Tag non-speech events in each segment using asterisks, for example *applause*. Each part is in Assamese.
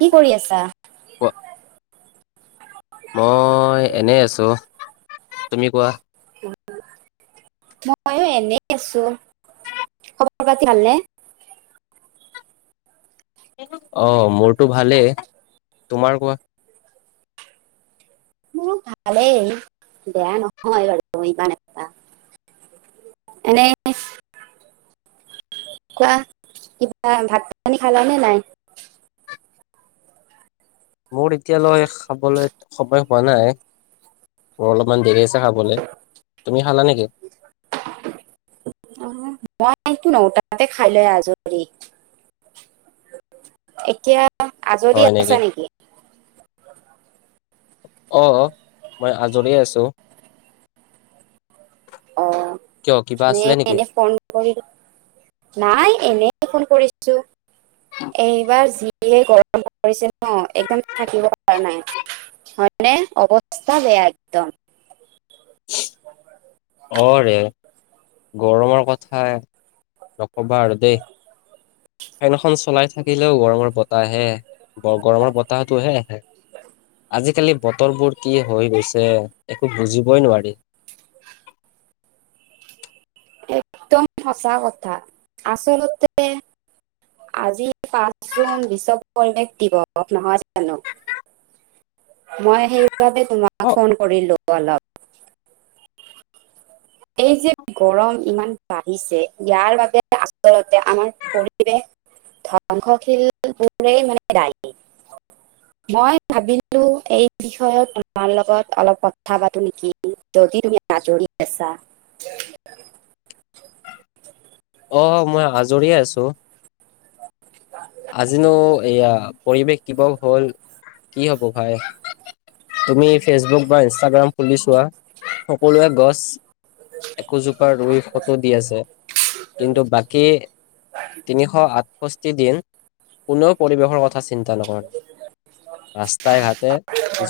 কি কৰি আছা মই এনে আছোঁ তুমি কোৱা। মইও এনে আছোঁ খবৰ পাতি ভালে নে? অ' মোৰতো ভালেই, তোমাৰ কোৱা। মোৰ ভালেই বেয়া নহয় বাৰু ইমান এটা। এনে। কোৱা কিবা ভাত পানী খালা নে নাই? মোৰ এতিয়ালৈ খাবলৈ। সময় হোৱা নাই মোৰ অলপমান দেৰি আছে খাবলৈ তুমি খালা নেকি? *inaudible* অ' মইটো নটাতে খাই লৈ আজৰি। এতিয়া আজৰি আছা নেকি? অ' মই আজৰিয়ে আছোঁ। অ' এনে ফোন *unintelligible* নাই এনে ফোন কৰিছো। এইবাৰ যিয়ে গৰম পৰিছে নহ একদম থাকিব পৰা নাই। হয়নে অৱস্থা বেয়া একদম। অৰে গৰমৰ কথা নক'বা আৰু দেই। ফেন এখন চলাই থাকিলেও গৰমৰ বতাহ আহে গৰমৰ বতাহটোহে আহে। আজিকালি বতৰবোৰ কি হৈ গৈছে একো বুজিবই নোৱাৰি। *inaudible* একদম সঁচা কথা আচলতে। আজি পাঁচ জুন বিশ্ব পৰিৱেশ দিৱস নহয় জানোঁ। মই সেইবাবে তোমাক অ ফোন কৰিলো অলপ। এই যে গৰম ইমান বাঢ়িছে ইয়াৰ বাবে আচলতে আমাৰ পৰিৱেশ *unintelligible* মই ভাবিলো এই বিষয়ে তোমাৰ লগত অলপ কথা পাতো নেকি। যদি তুমি আজৰি আছা। অ' মই আজৰিয়ে আছোঁ আজিনো এয়া পৰিৱেশ দিৱস হ'ল কি হ'ব ভাই। তুমি ফেচবুক বা ইনষ্টাগ্ৰাম খুলি চোৱা সকলোৱে গছ একোজোপা ৰুই ফটো দি আছে কিন্তু বাকী তিনিশ আঠষষ্ঠি দিন। কোনেও পৰিৱেশৰ কথা চিন্তা নকৰে। ৰাস্তাই ঘাটে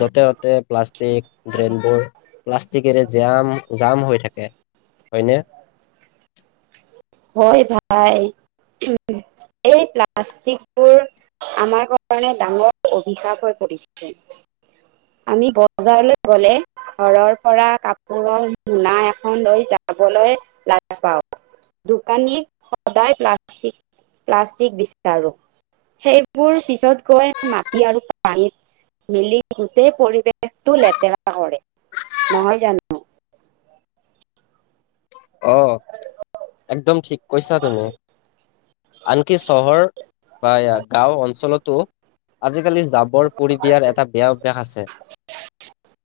য'তে ততে প্লাষ্ট টেক ড্ৰেইনবোৰ প্লাষ্টিকেৰে জাম, জাম হৈ থাকে হয়নে। হয় ভাই। এই প্লাষ্টিকবোৰ আমাৰ কাৰণে ডাঙৰ অভিশাপ হৈ পৰিছে। আমি বজাৰলৈ গ'লে ঘৰৰ পৰা কাপোৰৰ মূনা এখন লৈ যাবলৈ লাজ পাও। দোকানীক সদায় প্লাষ্টিক প্লাষ্টিক বিচাৰোঁ। সেইবোৰ পিছত গৈ মাটি আৰু পানীত মিলি গুতেই পৰিৱেশটো লেতেৰা হয় নহয় জানো। অ' একদম ঠিক কৈছা তুমি। আনকি চহৰ বা গাঁও অঞ্চলতো আজিকালি জাবৰ পুৰি দিয়াৰ এটা বেয়া অভ্যাস আছে।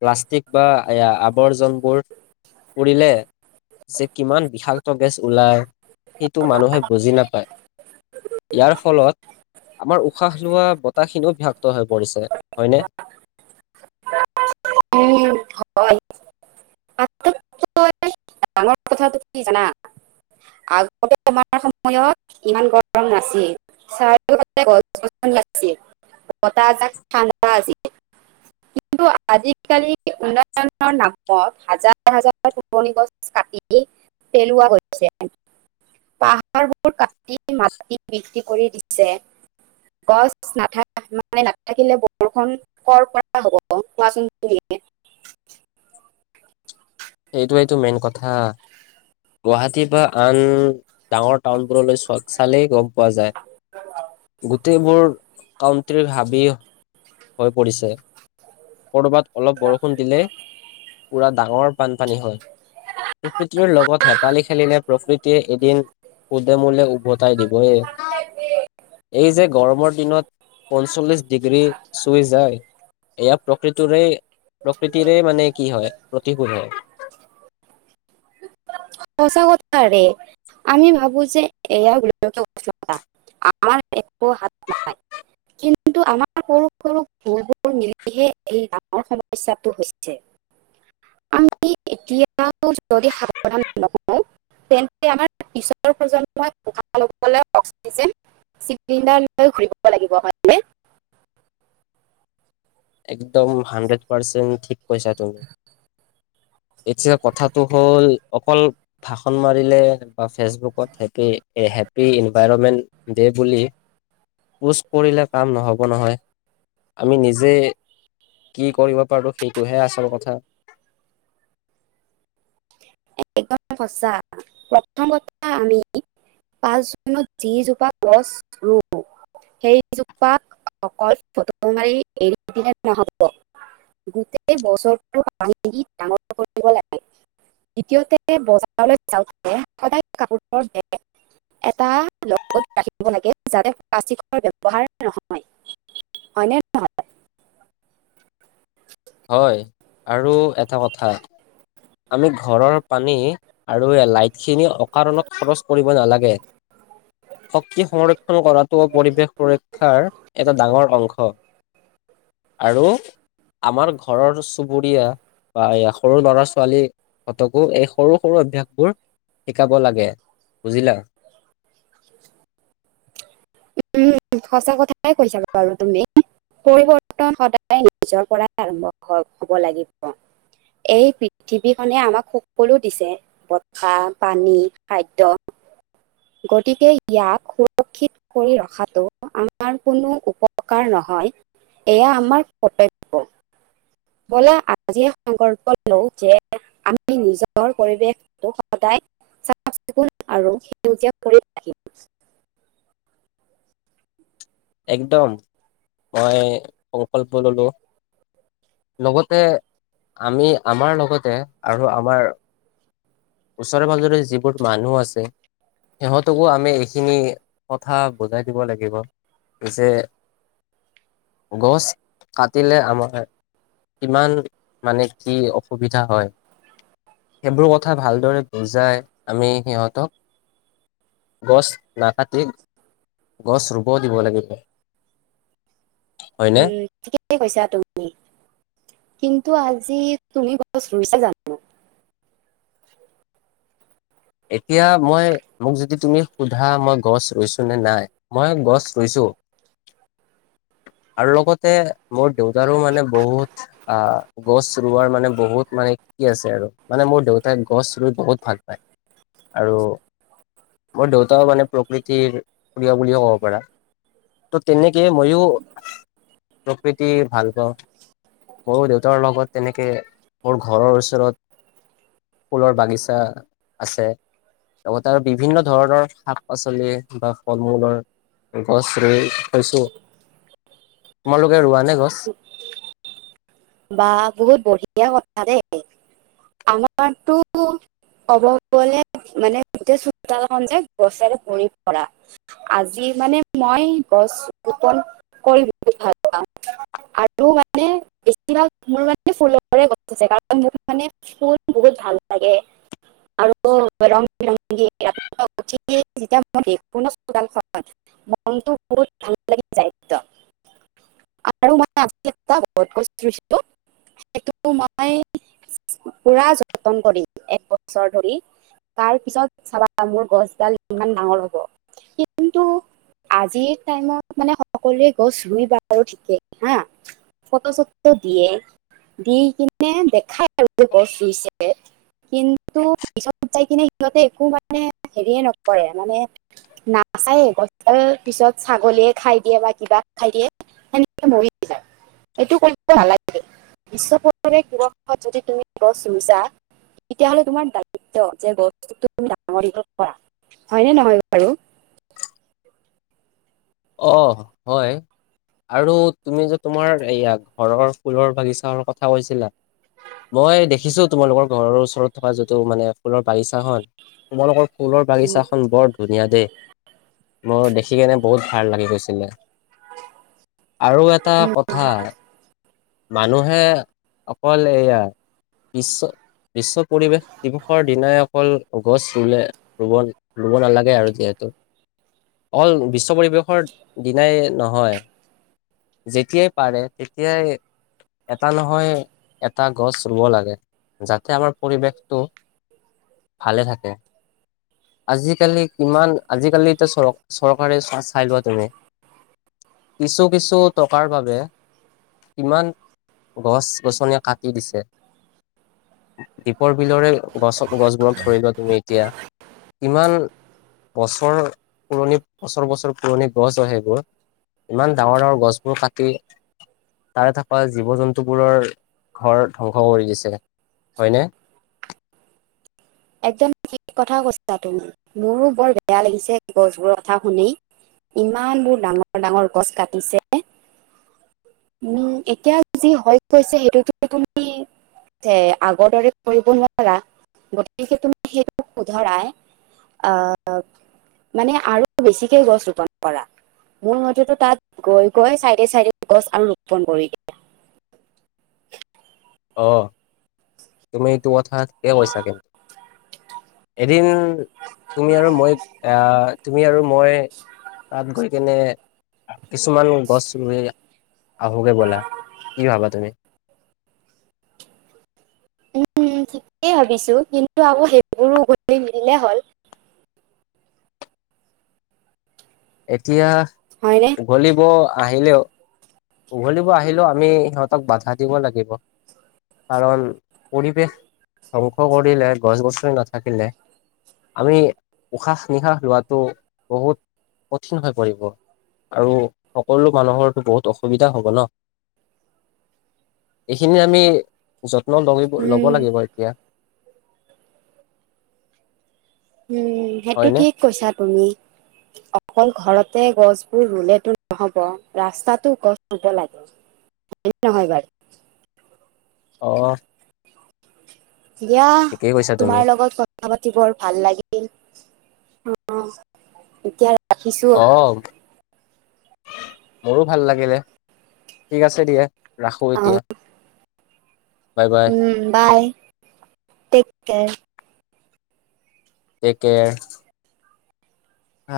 প্লাষ্টিক বা আৱৰ্জনাবোৰ পুৰিলে যে কিমান বিষাক্ত গেছ ওলাই। সেইটো মানুহে বুজি নাপায়। ইয়াৰ ফলত আমাৰ উশাহ লোৱা বতাহখিনিও ভাক্ত হৈ পৰিছে হয়নে। উ হয় *unintelligible* হয়। আচল কথাটো কি জানা। আগতে তোমাৰ সময়ত ইমান গৰম নাছিল। চাৰ গছ গছনি লাগছিল বতাহ এজাক ঠাণ্ডা আছিল। কিন্তু আজিকালি উন্নয়নৰ নামত হাজাৰ হাজাৰ পুৰণি গছ কাটি দি পেলোৱা হৈছে। পাহাৰবোৰ কাটি মাটি বিক্ৰী কৰি দিছে। গছ নাথ মানে নাথাকিলে বৰষুণ কৰ পৰা হ'ব কোৱাছোন তুমিএই। হেইটোৱেইতো মেইন কথা। গুৱাহাটীৰ বা আন ডাঙৰ টাউনবোৰলৈ চ চালেই গম পোৱা যায়। গোটেইবোৰ কাউন্ট্ৰীৰ হাবিএই হৈ পৰিছে। ক'ৰবাত অলপ বৰষুণ দিলে পুৰা ডাঙৰ বানপানী হয়। উদ্ভিদ যোৰ লগত হেতালি খেলিলে প্ৰকৃতিয়ে এদিন সুদেমোলে উভতাই দিবয়ে। এই যে গৰমৰ দিনত পঞ্চল্লিশ ডিগ্ৰী চুই যায় এয়া প্ৰকৃতিৰে প্ৰকৃতিৰে মানে কি হয় প্ৰতিশোধ হয়। সঁচা কথা ৰে আমি ভাবো যে এয়া গোলকীয় উষ্ণতা আমাৰ একো হাত নাই। কিন্তু আমাৰ সৰু সৰু ভুলবোৰ মিলিহে এই ডঙৰ সমস্যাটো হৈছে। আমি এতিয়াও যদি সাৱধান নহওঁ তেন্তে আমাৰ পিছৰ প্ৰজন্মই উসশা ল'বলৈ অক্সিজেন চিলিণ্ডাৰ লৈ ঘূৰিব লাগিব হয় নে? একদম হাড্ৰেড পাৰ্চেণ্ট ঠিক কৈছা তুমি। এতিয়া কথাটো হ'ল অকল ভাষণ মাৰিলে বা ফেচবুকত হেপী হেপী ইনভাইৰমেণ্ট দে বুলি পোচ কৰিলে কাম নহ'ব নহয়, আমি নিজে কি কৰিব পাৰো সেইটোহে আচল কথা। *inaudible* একদম সঁচা প্ৰথম কথা আমি। পাঁচ জুনত যিজোপা গছ ৰুম। সেইজোপা অকল ফটো মাৰি এৰি দিলে নহ'ব। গোটেই বছৰটো আমি ডাঙৰ কৰিব লাগিব। দ্বিতীয়তে বজাৰলৈ যাওঁতে সদায় কাপোৰৰ বেগ এটা লগত ৰাখিব লাগে যাতে, প্লাষ্টিকৰ ব্যবহাৰ নহয়, হয় নে? হয়, আৰু এটা কথা। আমি ঘৰৰ পানী আৰু লাইট খিনি অকাৰণত খৰচ কৰিব নালাগে। শক্তি সংৰক্ষণ কৰাটো পৰিৱেশ সুৰক্ষাৰ এটা ডাঙৰ অংশ। আৰু আমাৰ ঘৰৰ চুবুৰীয়া বা এয়া সৰু ল'ৰা চো ছোৱালী হঁতকো এই সৰু সৰু অভ্যাসবোৰ শিকাব লাগে বুজিলা? *inaudible* উম, সঁচা কথাই কৈছাবা বাৰু তুমি। পৰিৱৰ্তন সদায় নিজৰ পৰাই আৰম্ভ হ'ব লাগিব। এই পৃথিৱীখনে আমাক সকলো দিছে। বতাহ, পানী, খাদ্য, গতিকে ইয়াক সুৰক্ষিত কৰি ৰখাটো আমাৰ কোনো উপকাৰ নহয় এয়া আমাৰ কৰ্তব্য। ব'লা আজি সংকল্প লও যে আমি নিজৰ পৰিৱেশ সদায় চাফ-চিকুণ আৰু সেউজীয়া কৰি ৰাখিম। *inaudible* একদম মই সংকল্প ল'লো। লগতে আমি আমাৰ লগতে আৰু আমাৰ ওচৰে পাজৰে যিবোৰ মানুহ আছে। সিহঁতকো আমি এইখিনি কথা বুজাই দিব লাগিব। যে গছ কাটিলে আমাৰ কিমান মানে কি অসুবিধা হয়। সেইবোৰ কথা ভালদৰে বুজাই আমি সিহঁতক গছ নাকাটি গছ ৰুব দিব লাগে। হয়নে? উম। ঠিকে কৈছা তুমি কিন্তু, আজি তুমি গছ ৰুইছা জানো? এতিয়া মই মোক যদি তুমি সোধা মই গছ ৰুইছো নে নাই। মই গছ ৰুইছো। *inaudible* আৰু লগতে মোৰ দেউতাৰো মানে বহুত আহ গছ ৰুোৱাৰ মানে বহুত মানে কি আছে আৰু মানে মোৰ দেউতাই গছ ৰুই বহুত ভাল পায়। আৰু মোৰ দেউতাও মানে প্ৰকৃতিৰ প্ৰিয় বুলিও ক'ব পাৰা। ত' তেনেকে ময়ও প্ৰকৃতি ভাল পাওঁ। ময়ো দেউতাৰ লগত তেনেকে মোৰ ঘৰৰ ওচৰত ফুলৰ বাগিচা আছে লগতে আৰু বিভিন্ন ধৰণৰ শাক পাচলি বা ফল মূলৰ গছ ৰুই থৈছো তোমালোকে ৰোৱা নে গছ? বা বহুত বঢ়িয়া কথা দেই আমাৰ তো কব গলে মানে গোটাই চোতালখন যে গছেৰে ভৰি পৰা। আজি মানে মই গছ ৰোপন কৰি বহুত ভাল পাওঁ। আৰু মানে বেছিভাগ মোৰ মানে ফুলৰে গছ আছে কাৰণ মোৰ মানে ফুল বহুত ভাল লাগে। আৰু *unintelligible* *unintelligible* মনটো বহুত ভাল লাগি যায় একদম আৰু মানে *unintelligible* *unintelligible* সেইটো মই পুৰা যতন কৰিম একবছৰ ধৰি। তাৰ পিছত চাবা মোৰ গছডাল ইমান ডাঙৰ হ'ব কিন্তু আজিৰ টাইমত মানে সকলোৱে গছ ৰুই বা আৰু ঠিকেই হা। ফটো চটো দিয়ে দি কিনে দেখাই আৰু গছ ৰুইছে কিন্তু পিছত যাই কিনে সিহঁতে একো মানে হেৰিয়ে নকৰে মানে নাচায়ে গছডাল পিছত ছাগলীয়ে খাই দিয়ে বা কিবা খাই দিয়ে। সেনেকে মৰি যাই এইটো কৰিব নালাগে বিশ্ব পৰিৱেশ দিৱসত যদি তুমি গছ ৰুইচা তেতিয়াহ'লে তোমাৰ দায়িত্ব যে বস্তু *unintelligible* তুমি ডাঙৰ দীঘল কৰা হয়নে নহয় বাৰু। অ', হয়। আৰু তুমি যে তোমাৰ এইয়া ঘৰৰ ফুলৰ বাগিচ কথা কৈছিলা মই দেখিছো তোমালোকৰ ঘৰৰ ওচৰত থকা যিটো মানে ফুলৰ বাগিছাখন তোমালোকৰ ফুলৰ বাগিছাখন বৰ ধুনীয়া দে মোৰ দেখি কেনে বহুত ভাল লাগি গৈছিলে আৰু এটা উম, কথা। মানুহে অকল এইয়া বিশ্ব বিশ্ব পৰিৱেশ দিৱসৰ দিনাই অকল গছ ৰুলে ৰুব ৰুব নালাগে আৰু যিহেতু অল বিশ্ব পৰিৱেশৰ দিনাই নহয় যেতিয়াই পাৰে তেতিয়াই এটা নহয় এটা গছ ৰুব লাগে যাতে আমাৰ পৰিৱেশটো ভালে থাকে। আজিকালি কিমান আজিকালিটো চৰ চৰকাৰে চাই লোৱা তুমি কিছু কিছু টকাৰ বাবে কিমান গছ গছনি কাটি দিছে। দীপৰ বিলৰে গছ গছবোৰত ধৰি লোৱা তুমি এতিয়া ইমান বছৰ পুৰণি বছৰ বছৰ পুৰণি গছ হয় সেইবোৰ ইমান ডাঙৰ ডাঙৰ গছবোৰ কাটি তাৰে থকা জীৱ জন্তুবোৰৰ ঘৰ ধ্বংস কৰি দিছে হয় নে। একদম কথা কৈছা তুমি মোৰো বৰ বেয়া লাগিছে গছবোৰ কথা শুনি। ইমান বোৰ ডাঙৰ ডাঙৰ গছ কাটিছে। এতিয়া যি হৈ গৈছে সেইটোতো তুমি *unintelligible* আগৰ দৰে কৰিব নোৱাৰা গতিকে তুমি সেইটো শুধৰাই আ'। মানে আৰু বেছিকে গছ ৰোপন কৰা মোৰ মতেতো তাত গৈ গৈ চাইডে চাইডে গছ আৰু ৰোপণ কৰি অ তুমি ইটো কথা ঠিকে কৈছা কিন্ এদিন তুমি আৰু মই তুমি আৰু মই তাত গৈ কেনে কিছুমান গছ ৰুই আহোগে ব'লা কি ভাবা তুমি উম ঠিকেই ভাবিছোঁ, কিন্তু আকৌ সেইবোৰো উ গধি মিলিলে হ'ল। এতিয়া হয়নে? উঘলিব আহিলেওঁ উঘলিব আহিলেও আমি সিহঁতক বাধা দিব লাগিব। কাৰণ পৰিৱেশ ধ্বংস কৰিলে, গছ গছনি নাথাকিলে আমি উশাহ নিশাহ লোৱাটো বহুত কঠিন হৈ পৰিব। আৰু সকলো মানুহটো বহুত অস অসুবিধা হ'ব ন, এইখিনি আমি যত্ন ল লব উম, লাগিব এতিয়া। উম সেইটো হয়নে ঠিক কৈছা তুমি। অকল ঘৰতে গছবোৰ ৰুলেতো নহব, ৰাস্তাটো গছ ৰুব লাগে। হয় নহয় বাৰু? অহ। দিয়া ঠিকেই কৈছা তুমি তোমাৰ লগত কথ কথা পাতি বৰ ভাল লাগিল, অ এতিয়া ৰাখিছো অহ মোৰো ভাল লাগিলে, ঠিক আছে দিয়ে। অ bye bye um bye take care. Take care. আ।